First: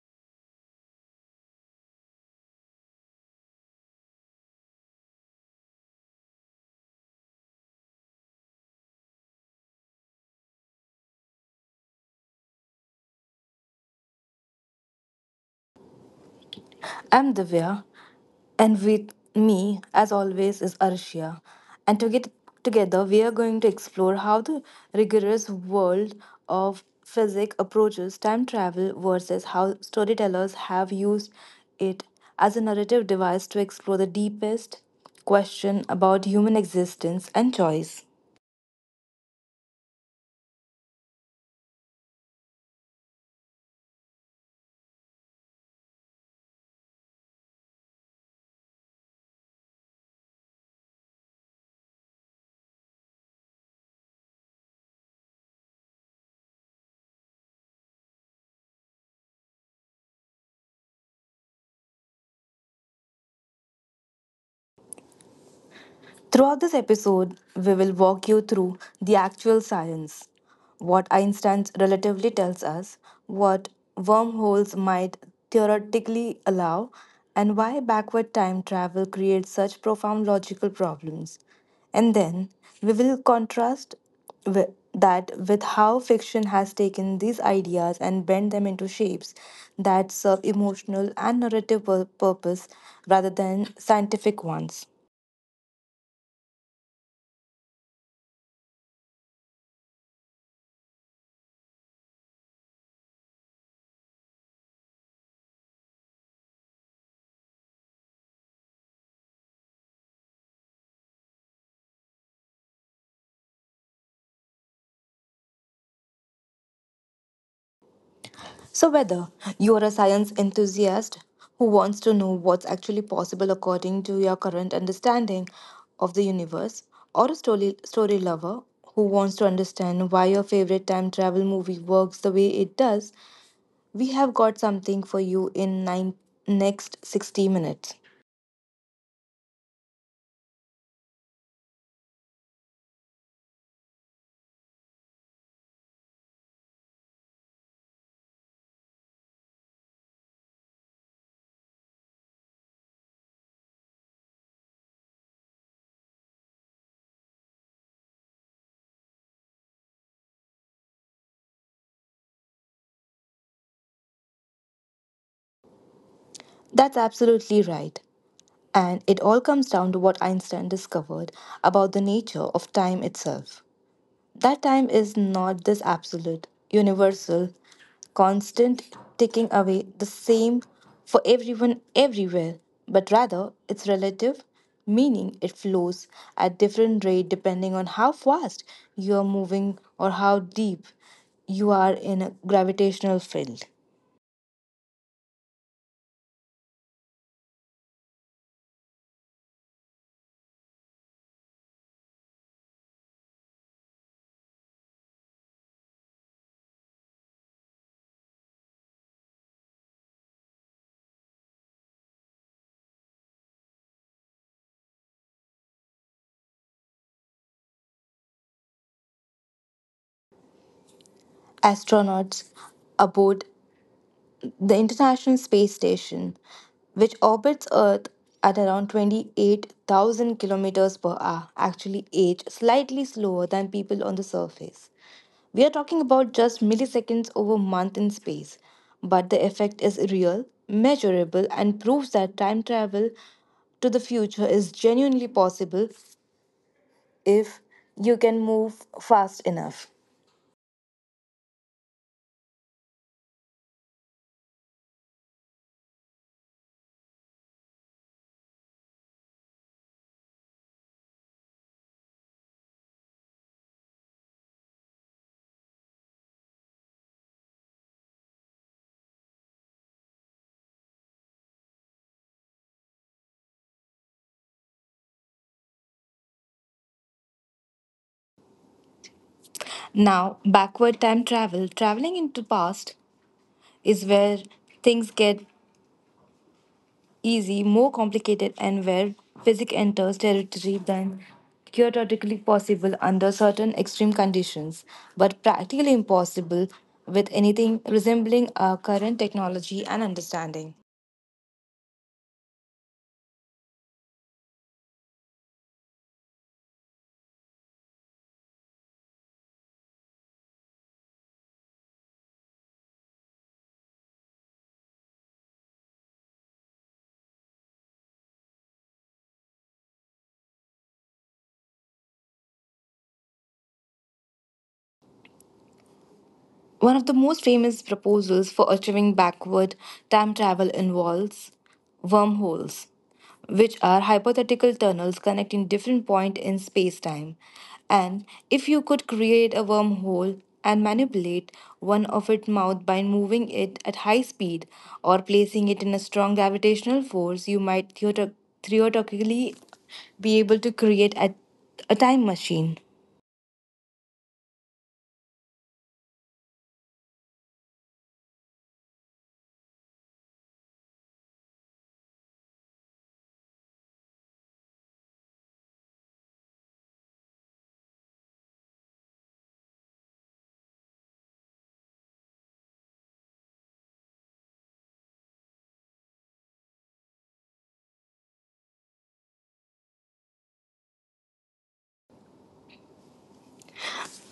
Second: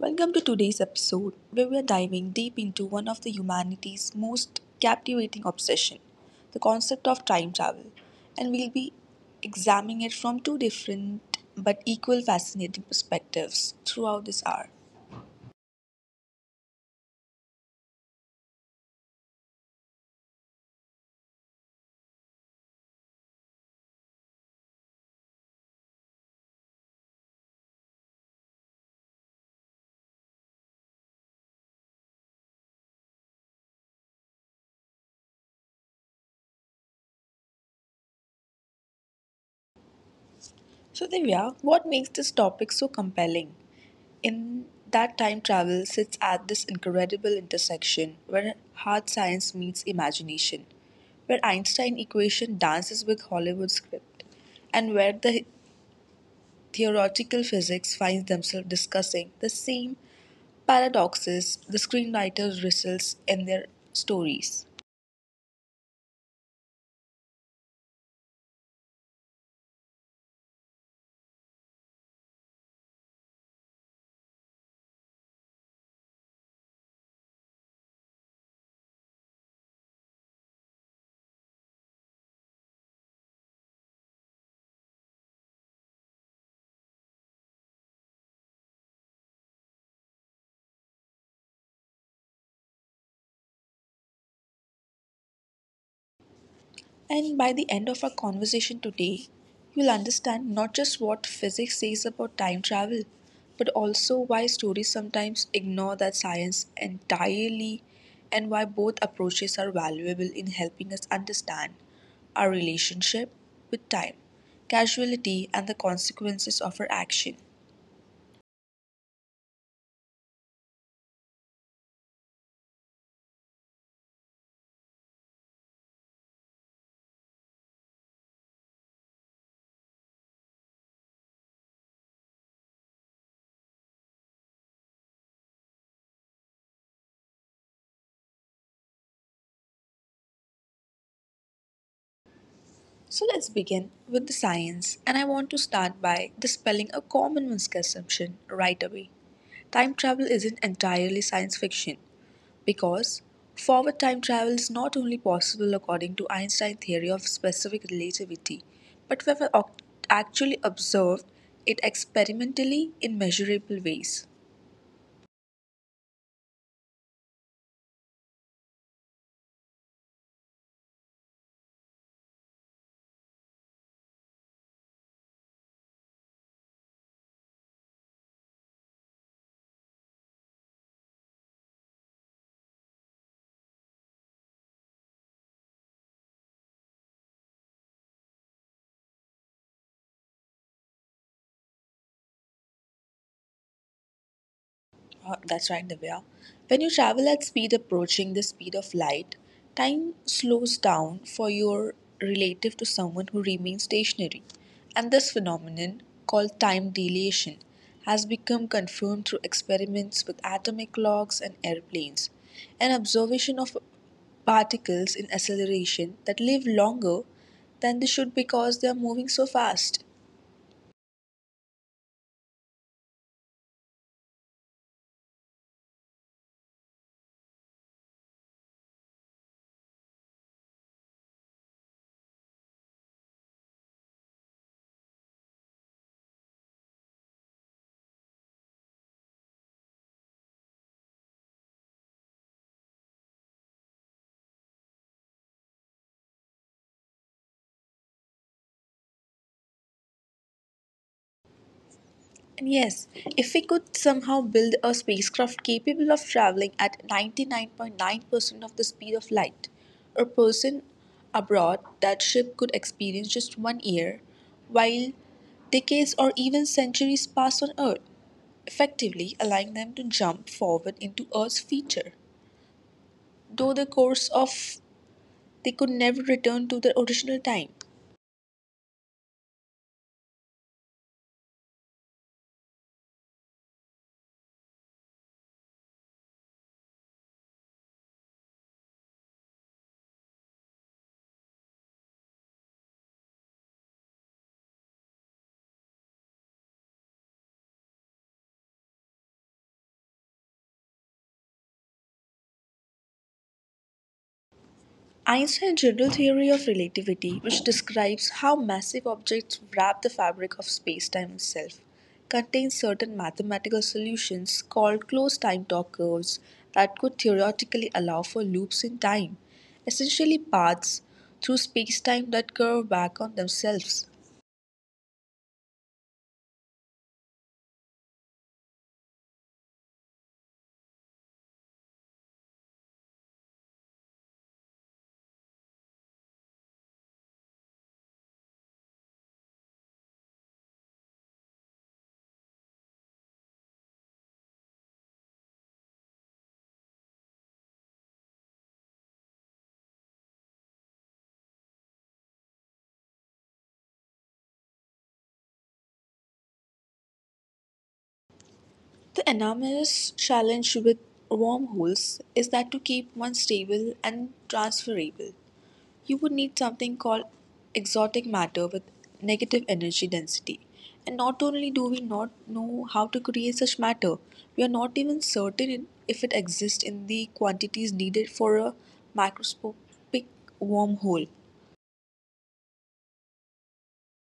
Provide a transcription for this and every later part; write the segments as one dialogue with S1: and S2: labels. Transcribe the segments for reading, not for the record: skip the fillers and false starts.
S1: Welcome to today's episode, where we are diving deep into one of the humanity's most captivating obsession, the concept of time travel, and we'll be examining it from two different but equal fascinating perspectives throughout this hour.
S2: I'm Divya, and with me, as always, is Arshia. And to get together, we are going to explore how the rigorous world of physics approaches time travel versus how storytellers have used it as a narrative device to explore the deepest question about human existence and choice.
S1: So Divya, what makes this topic so compelling? In that time travel sits at this incredible intersection where hard science meets imagination, where Einstein equation dances with Hollywood script, and where the Theoretical physics finds themselves discussing the same paradoxes the screenwriter wrestles in their stories.
S2: Throughout this episode, we will walk you through the actual science, what Einstein's relativity tells us, what wormholes might theoretically allow, and why backward time travel creates such profound logical problems. And then we will contrast with that with how fiction has taken these ideas and bent them into shapes that serve emotional and narrative
S1: And
S2: pur-
S1: by the end of our
S2: purpose
S1: conversation
S2: rather
S1: today,
S2: than
S1: you'll
S2: scientific ones.
S1: understand not just what physics says about time travel, but also why stories sometimes ignore that science entirely and why both approaches are valuable in helping us understand our relationship with time, causality, and the consequences of our action.
S2: So, whether you're a science enthusiast who wants to know what's actually possible according to your current understanding of the universe, or a story lover who wants to understand why your favorite time travel movie works the way it does, we have got something for you in next 60 minutes.
S1: So let's begin with the science, and I want to start by dispelling a common misconception right away. Time travel isn't entirely science fiction because forward time travel is not only possible according to Einstein's theory of specific relativity, but we have actually observed it experimentally in measurable ways.
S2: That's absolutely right. And it all comes down to what Einstein discovered about the nature of time itself. That time is not this absolute, universal, constant ticking away the same for everyone everywhere, but rather it's relative, meaning it flows at different rate depending on how fast you are moving or how deep you are in a gravitational field.
S1: That's right, Divya. When you travel at speed approaching the speed of light, time slows down for your relative to someone who remains stationary. And this phenomenon, called time dilation, has become confirmed through experiments with atomic clocks and airplanes. An observation of particles in acceleration that live longer than they should because they are moving so fast.
S2: Astronauts aboard the International Space Station, which orbits Earth at around 28,000 kilometers per hour, actually age slightly slower than people on the surface. We are talking about just milliseconds over month in space, but the effect is real, measurable, and proves that time travel to the future is genuinely possible if you can move fast enough.
S1: And yes, if we could somehow build a spacecraft capable of traveling at 99.9% of the speed of light, a person abroad that ship could experience just one year, while decades or even centuries pass on Earth, effectively allowing them to jump forward into Earth's future, though the course of they could never return to their original time.
S2: Now, backward time travel, traveling into the past, is where things get easy, more complicated, and where physics enters territory than theoretically possible under certain extreme conditions, but practically impossible with anything resembling our current technology and understanding.
S1: Einstein's general theory of relativity, which describes how massive objects wrap the fabric of spacetime itself, contains certain mathematical solutions called closed time-torque curves that could theoretically allow for loops in time, essentially paths through spacetime that curve back on themselves.
S2: One of the most famous proposals for achieving backward time travel involves wormholes, which are hypothetical tunnels connecting different points in space-time. And if you could create a wormhole and manipulate one of its mouth by moving it at high speed or placing it in a strong gravitational force, you might theoretically be able to create a time machine.
S1: The enormous challenge with wormholes is that to keep one stable and transferable. You would need something called exotic matter with negative energy density. And not only do we not know how to create such matter, we are not even certain if it exists in the quantities needed for a macroscopic wormhole.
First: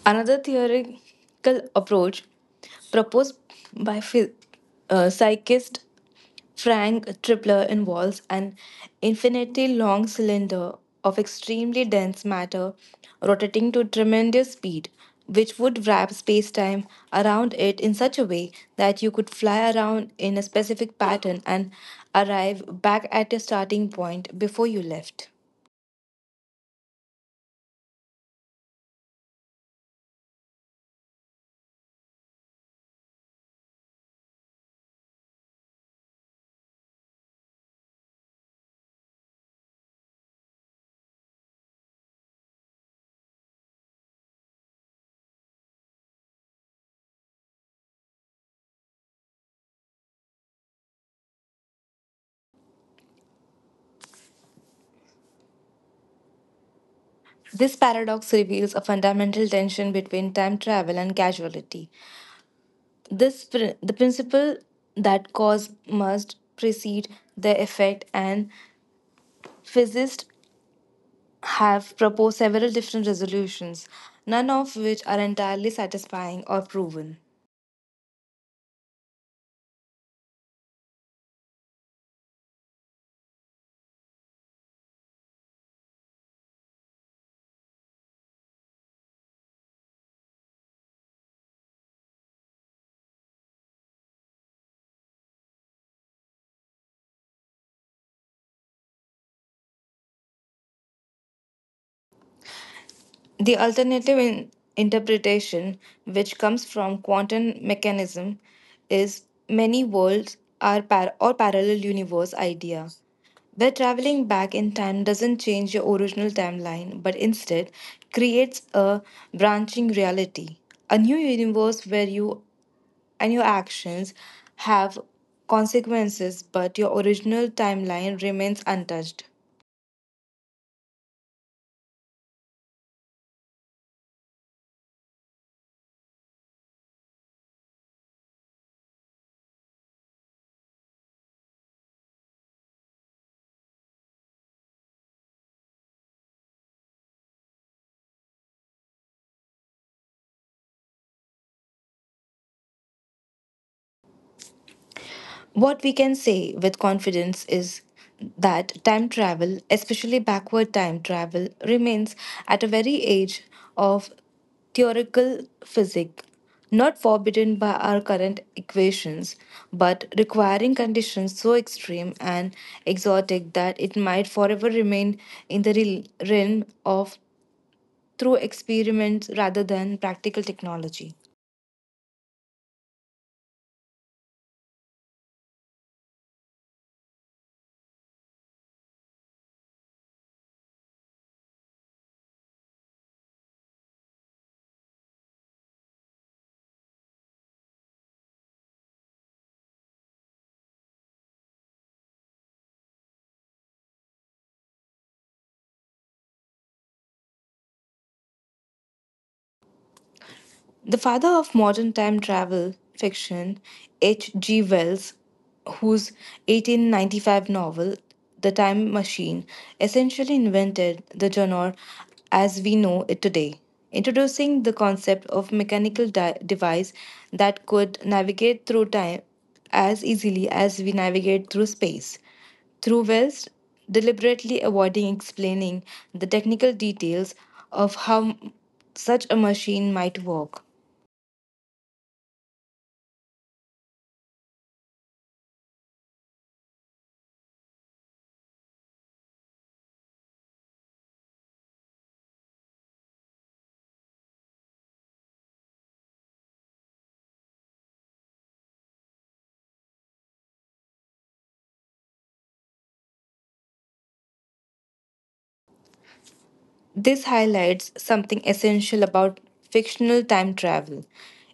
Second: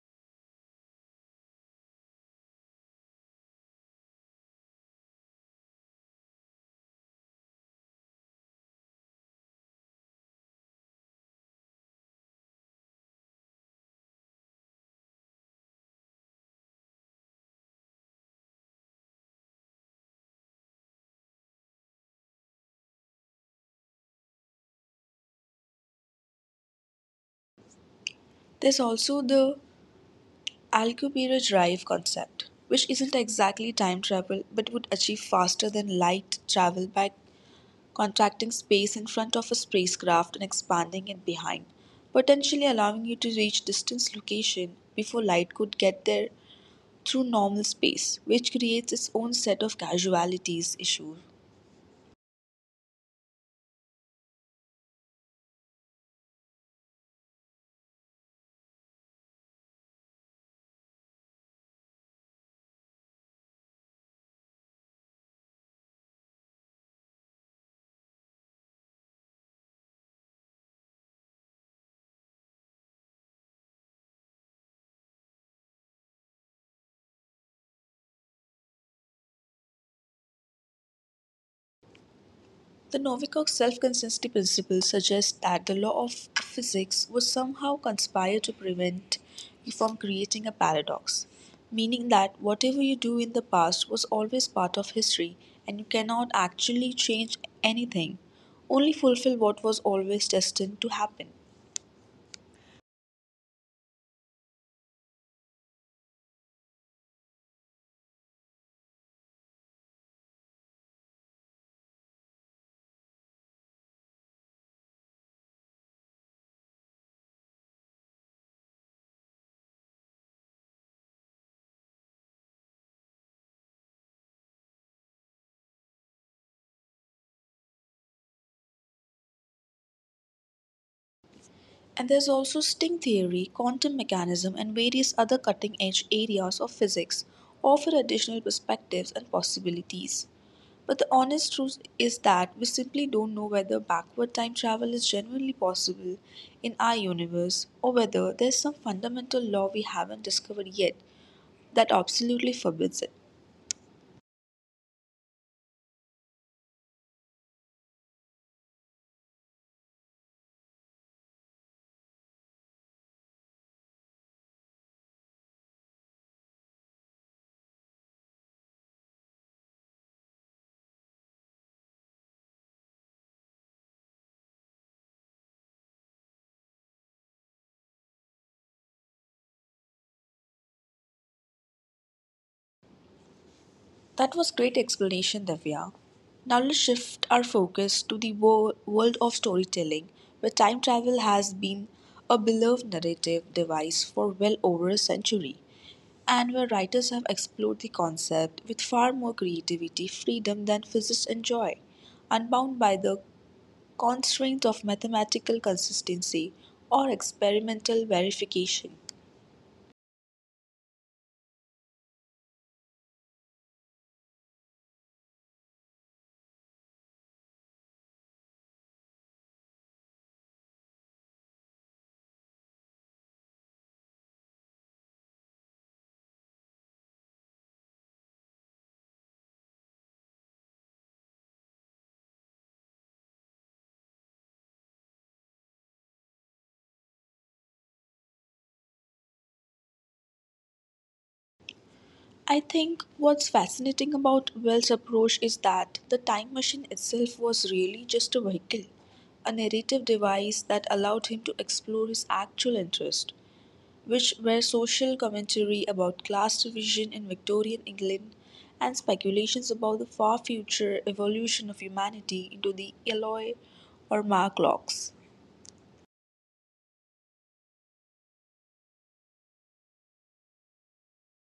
S2: Another theoretical approach proposed by psychist Frank Tripler involves an infinitely long cylinder of extremely dense matter rotating to tremendous speed, which would wrap space time around it in such a way that you could fly around in a specific pattern and arrive back at your starting point before you left.
S1: There's also the Alcubierre drive concept, which isn't exactly time travel but would achieve faster than light travel by contracting space in front of a spacecraft and expanding it behind, potentially allowing you to reach distant location before light could get there through normal space, which creates its own set of casualties issues.
S2: This paradox reveals a fundamental tension between time travel and causality, the principle that cause must precede the effect, and physicists have proposed several different resolutions, none of which are entirely satisfying or proven.
S1: The Novikov self consistency principle suggests that the law of physics would somehow conspire to prevent you from creating a paradox, meaning that whatever you do in the past was always part of history and you cannot actually change anything, only fulfill what was always destined to happen.
S2: The alternative in interpretation, which comes from quantum mechanism, is many worlds or parallel universe idea, where traveling back in time doesn't change your original timeline, but instead creates a branching reality, a new universe where you and your actions have consequences, but your original timeline remains untouched.
S1: And there's also string theory, quantum mechanism, and various other cutting edge areas of physics offer additional perspectives and possibilities. But the honest truth is that we simply don't know whether backward time travel is genuinely possible in our universe or whether there's some fundamental law we haven't discovered yet that absolutely forbids it.
S2: What we can say with confidence is that time travel, especially backward time travel, remains at a very age of theoretical physics, not forbidden by our current equations, but requiring conditions so extreme and exotic that it might forever remain in the realm of through experiments rather than practical technology.
S1: That was great explanation, Divya. Now let's shift our focus to the world of storytelling, where time travel has been a beloved narrative device for well over a century, and where writers have explored the concept with far more creativity, freedom than physicists enjoy, unbound by the constraints of mathematical consistency or experimental verification.
S2: The father of modern time travel fiction, H.G. Wells, whose 1895 novel, The Time Machine, essentially invented the genre as we know it today, introducing the concept of mechanical device that could navigate through time as easily as we navigate through space through Wells deliberately avoiding explaining the technical details of how such a machine might work.
S1: I think what's fascinating about Wells' approach is that the time machine itself was really just a vehicle, a narrative device that allowed him to explore his actual interests, which were social commentary about class division in Victorian England and speculations about the far future evolution of humanity into the Eloi or Mark locks.
S2: This highlights something essential about fictional time travel.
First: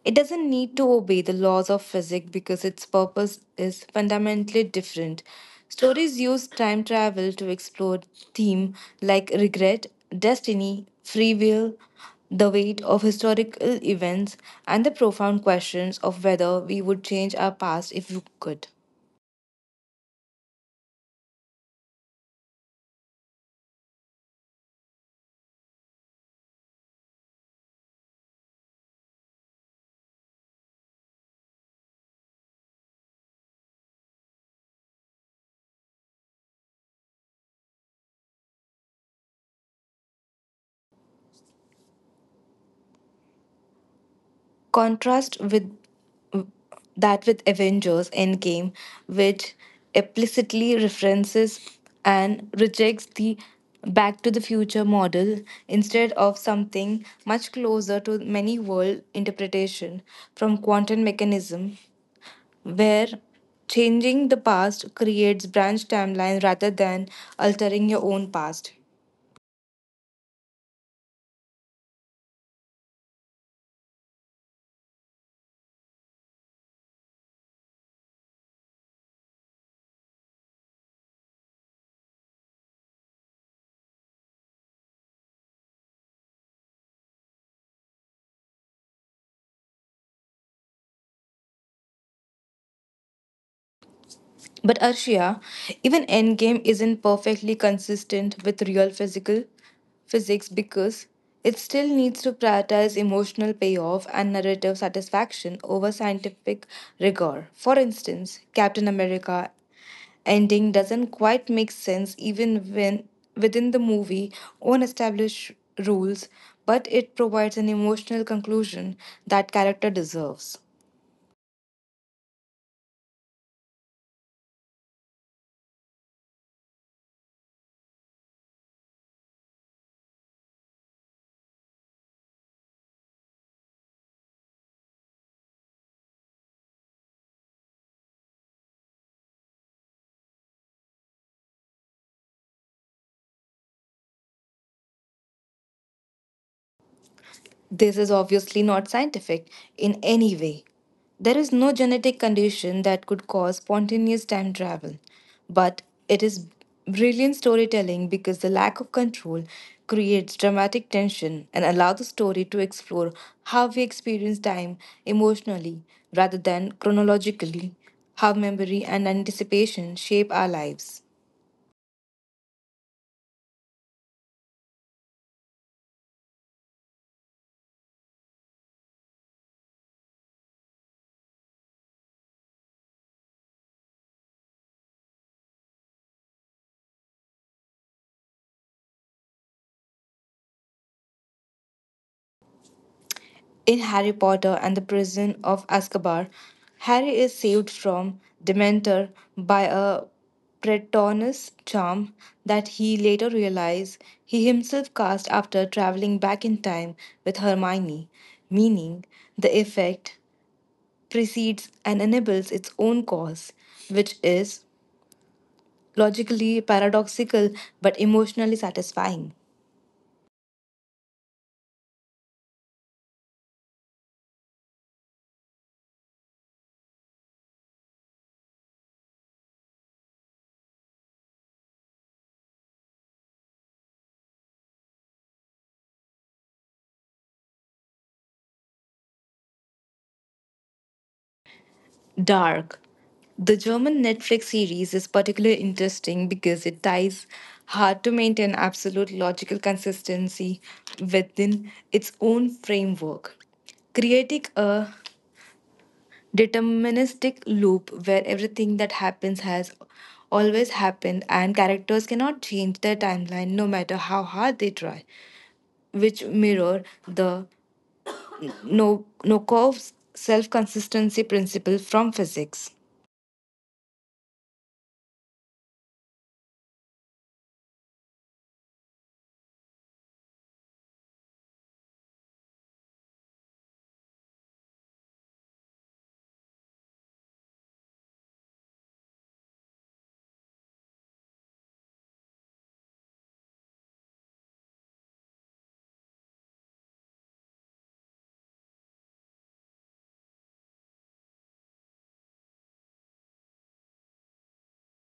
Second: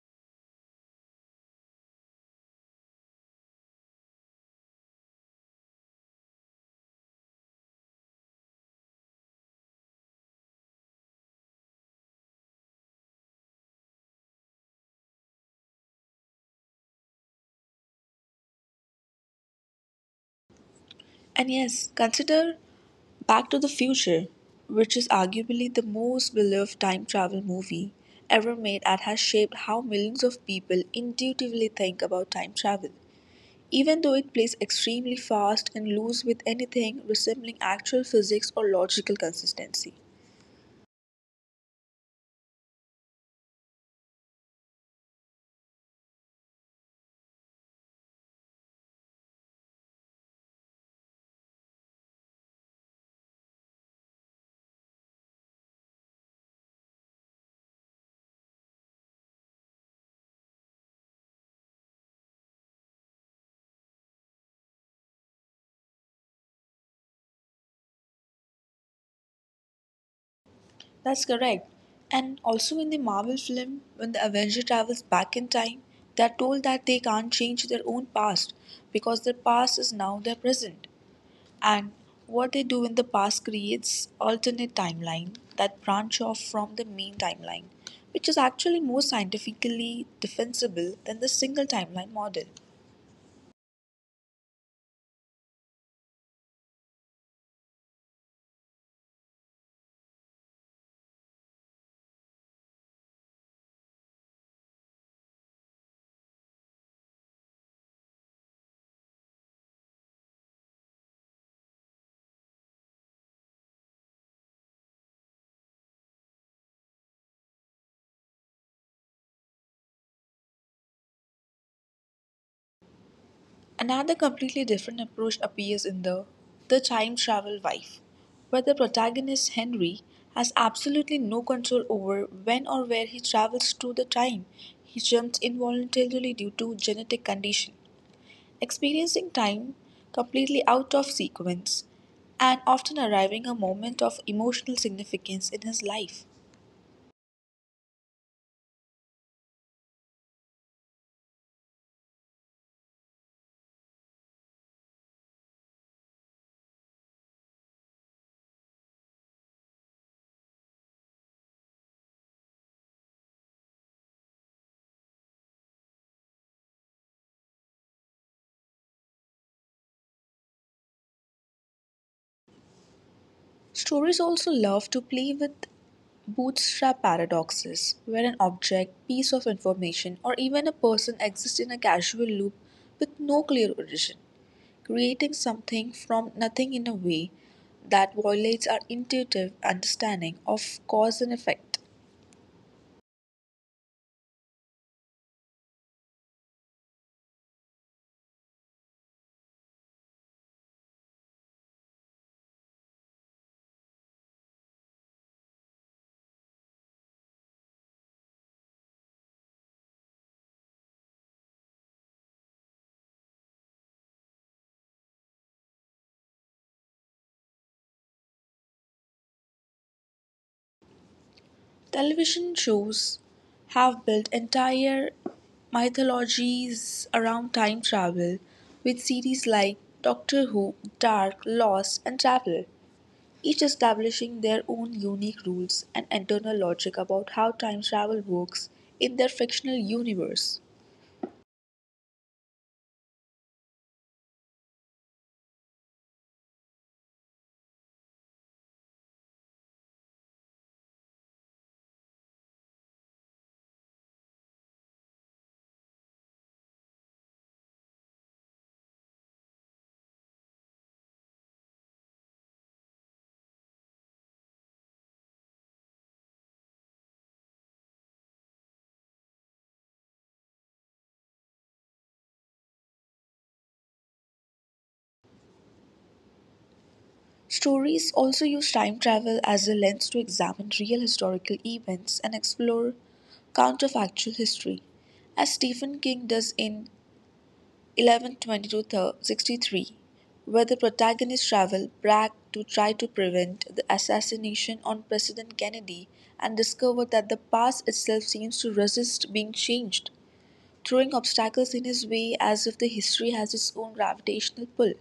S2: It doesn't need to obey the laws of physics because its purpose is fundamentally different. Stories use time travel to explore themes like regret, destiny, free will, the weight of historical events, and the profound questions of whether we would change our past if we could.
S1: And yes, consider Back to the Future, which is arguably the most beloved time travel movie ever made and has shaped how millions of people intuitively think about time travel. Even though it plays extremely fast and loose with anything resembling actual physics or logical consistency.
S2: Contrast with that with Avengers Endgame, which implicitly references and rejects the Back to the Future model instead of something much closer to many world interpretation from quantum mechanism, where changing the past creates branch timeline rather than altering your own past.
S1: That's correct. And also in the Marvel film, when the Avenger travels back in time, they are told that they can't change their own past because their past is now their present. And what they do in the past creates alternate timeline that branch off from the main timeline, which is actually more scientifically defensible than the single timeline model.
S2: But Arshia, even Endgame isn't perfectly consistent with real physical physics because it still needs to prioritize emotional payoff and narrative satisfaction over scientific rigor. For instance, Captain America ending doesn't quite make sense even when within the movie own established rules, but it provides an emotional conclusion that character deserves.
S1: Another completely different approach appears in The Time Travel Wife, where the protagonist Henry has absolutely no control over when or where he travels through the time. He jumps involuntarily due to genetic condition experiencing time completely out of sequence, and often arriving a moment of emotional significance in his life.
S2: This is obviously not scientific in any way. There is no genetic condition that could cause spontaneous time travel, but it is brilliant storytelling because the lack of control creates dramatic tension and allows the story to explore how we experience time emotionally rather than chronologically, how memory and anticipation shape our lives.
S1: Stories also love to play with bootstrap paradoxes, where an object, piece of information, or even a person exists in a causal loop with no clear origin, creating something from nothing in a way that violates our intuitive understanding of cause and effect.
S2: In Harry Potter and the Prison of Azkaban, Harry is saved from Dementor by a Patronus charm that he later realizes he himself cast after traveling back in time with Hermione, meaning the effect precedes and enables its own cause, which is logically paradoxical but emotionally satisfying.
S1: Television shows have built entire mythologies around time travel, with series like Doctor Who, Dark, Lost, and Travel, each establishing their own unique rules and internal logic about how time travel works in their fictional universe.
S2: Dark, the German Netflix series, is particularly interesting because it ties hard to maintain absolute logical consistency within its own framework, creating a deterministic loop where everything that happens has always happened and characters cannot change their timeline no matter how hard they try, which mirror the Nokov's self-consistency principle from physics.
S1: Stories also use time travel as a lens to examine real historical events and explore counterfactual history, as Stephen King does in 1122, where the protagonists travel back to try to prevent the assassination on President Kennedy and discover that the past itself seems to resist being changed, throwing obstacles in his way as if the history has its own gravitational pull.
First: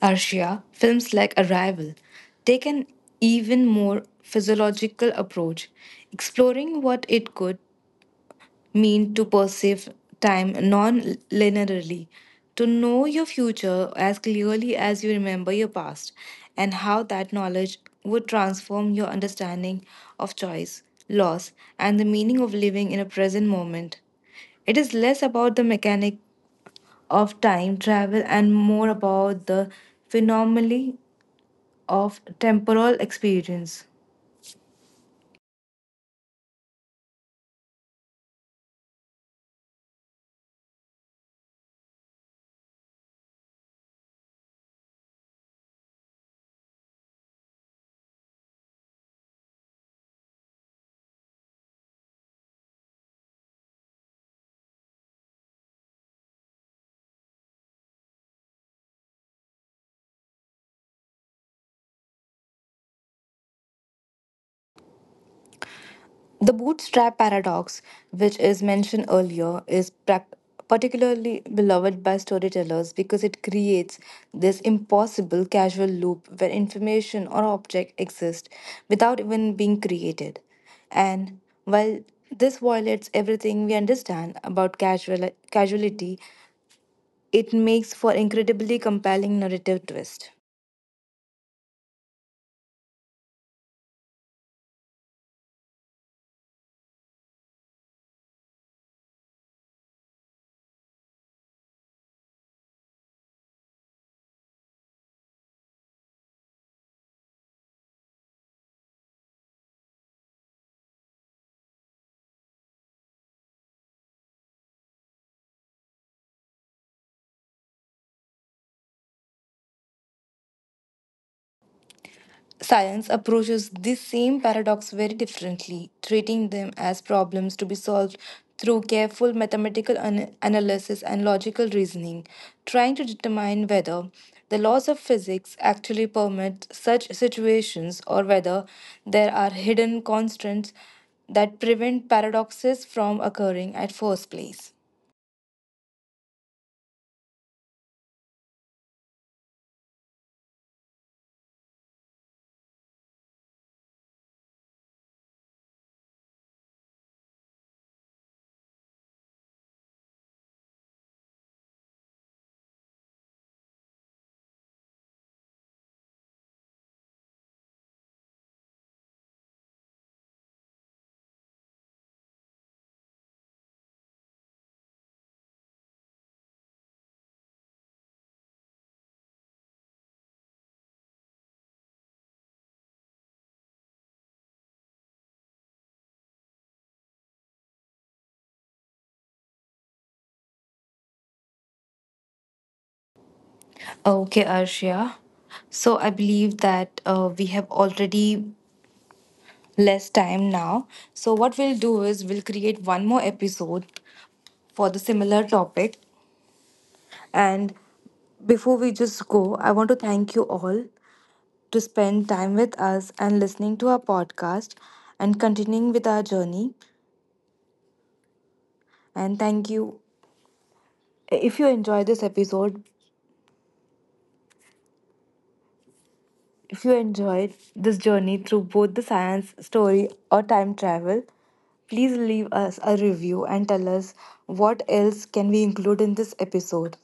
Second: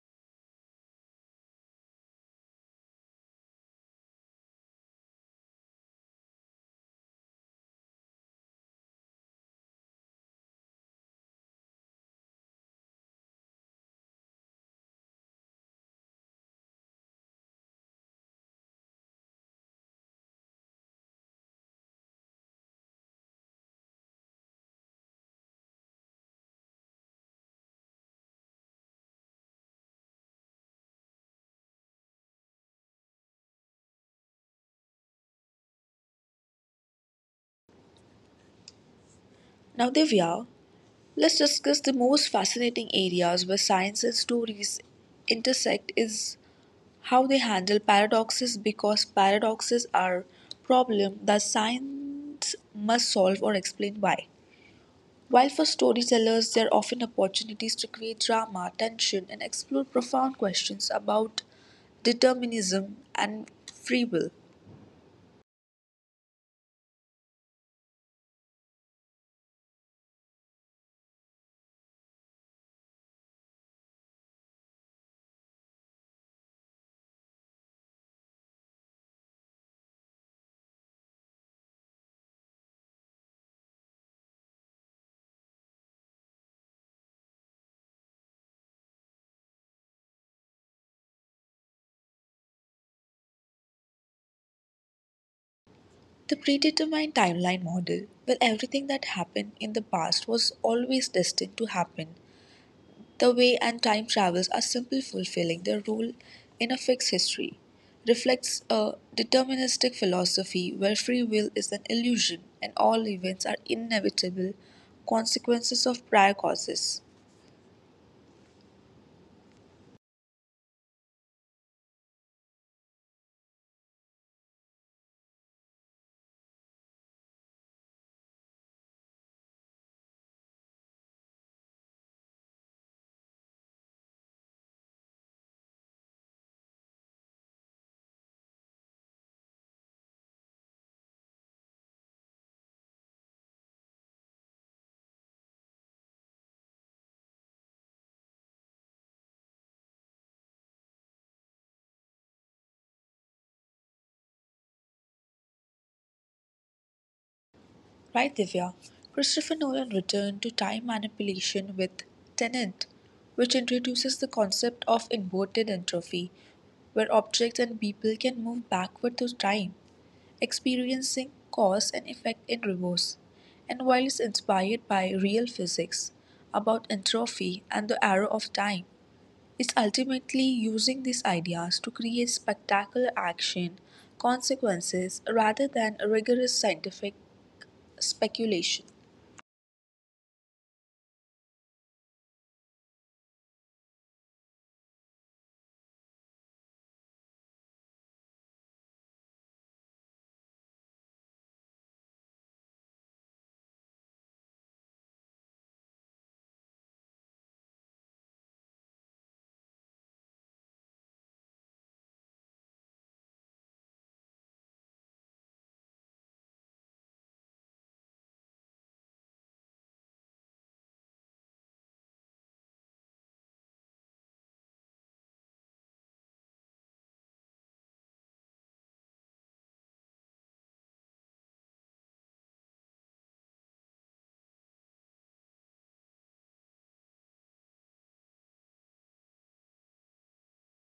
S2: Arshia, films like Arrival take an even more physiological approach, exploring what it could mean to perceive time non linearly, to know your future as clearly as you remember your past, and how that knowledge would transform your understanding of choice, loss, and the meaning of living in a present moment. It is less about the mechanic of time travel and more about the phenomenally of temporal experience.
S1: Now, Divya, let's discuss the most fascinating areas where science and stories intersect is How they handle paradoxes because paradoxes are problem that science must solve or explain why. While for storytellers there are often opportunities to create drama, tension and explore profound questions about determinism and free will.
S2: The bootstrap paradox, which is mentioned earlier, is prac particularly beloved by storytellers because it creates this impossible causal loop where information or object exists without even being created. And while this violates everything we understand about casual casuality, it makes for incredibly compelling narrative twist.
S1: The predetermined timeline model, where everything that happened in the past was always destined to happen The way and time travels are simple fulfilling their role in a fixed history, reflects a deterministic philosophy where free will is an illusion and all events are inevitable consequences of prior causes.
S2: Science approaches this same paradox very differently, treating them as problems to be solved through careful mathematical analysis and logical reasoning, trying to determine whether the laws of physics actually permit such situations or whether there are hidden constants that prevent paradoxes from occurring at first place.
S1: Right, Divya? Christopher Nolan returned to time manipulation with Tenet, which introduces the concept of inverted entropy, where objects and people can move backward through time, experiencing cause and effect in reverse, and while is inspired by real physics about entropy and the arrow of time, is ultimately using these ideas to create spectacular action consequences rather than rigorous scientific speculation.
S2: Okay, Arshia. So I believe that we have already less time now. So, what we'll do is we'll create one more episode for the similar topic. And before we just go, I want to thank you all to spend time with us and listening to our podcast and continuing with our journey. And thank you. If you enjoyed this episode, if you enjoyed this journey through both the science story or time travel, please leave us a review and tell us what else can we include in this episode.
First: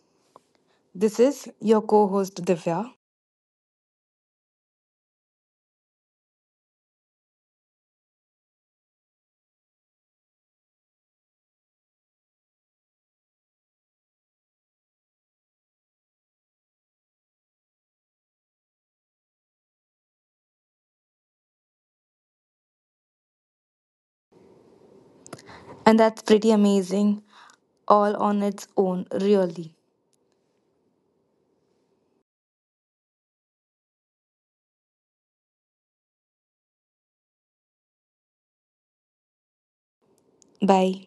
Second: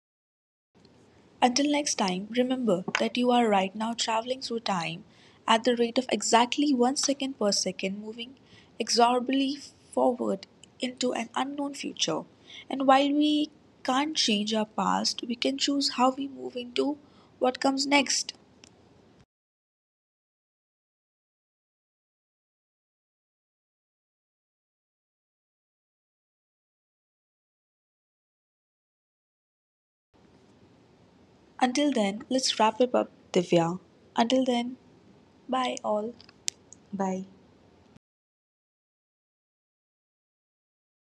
S2: This is
S1: Until
S2: your
S1: next
S2: co
S1: time,
S2: host
S1: remember
S2: Divya,
S1: that you are right now traveling through time at the rate of exactly one second per second, moving inexorably forward into an unknown future. And while we can't change our past, we can choose how we move into what comes next.
S2: and that's pretty amazing all on its own, really.
S1: Until then, let's wrap it up, Divya. Until then, bye all. Bye.
S2: Bye.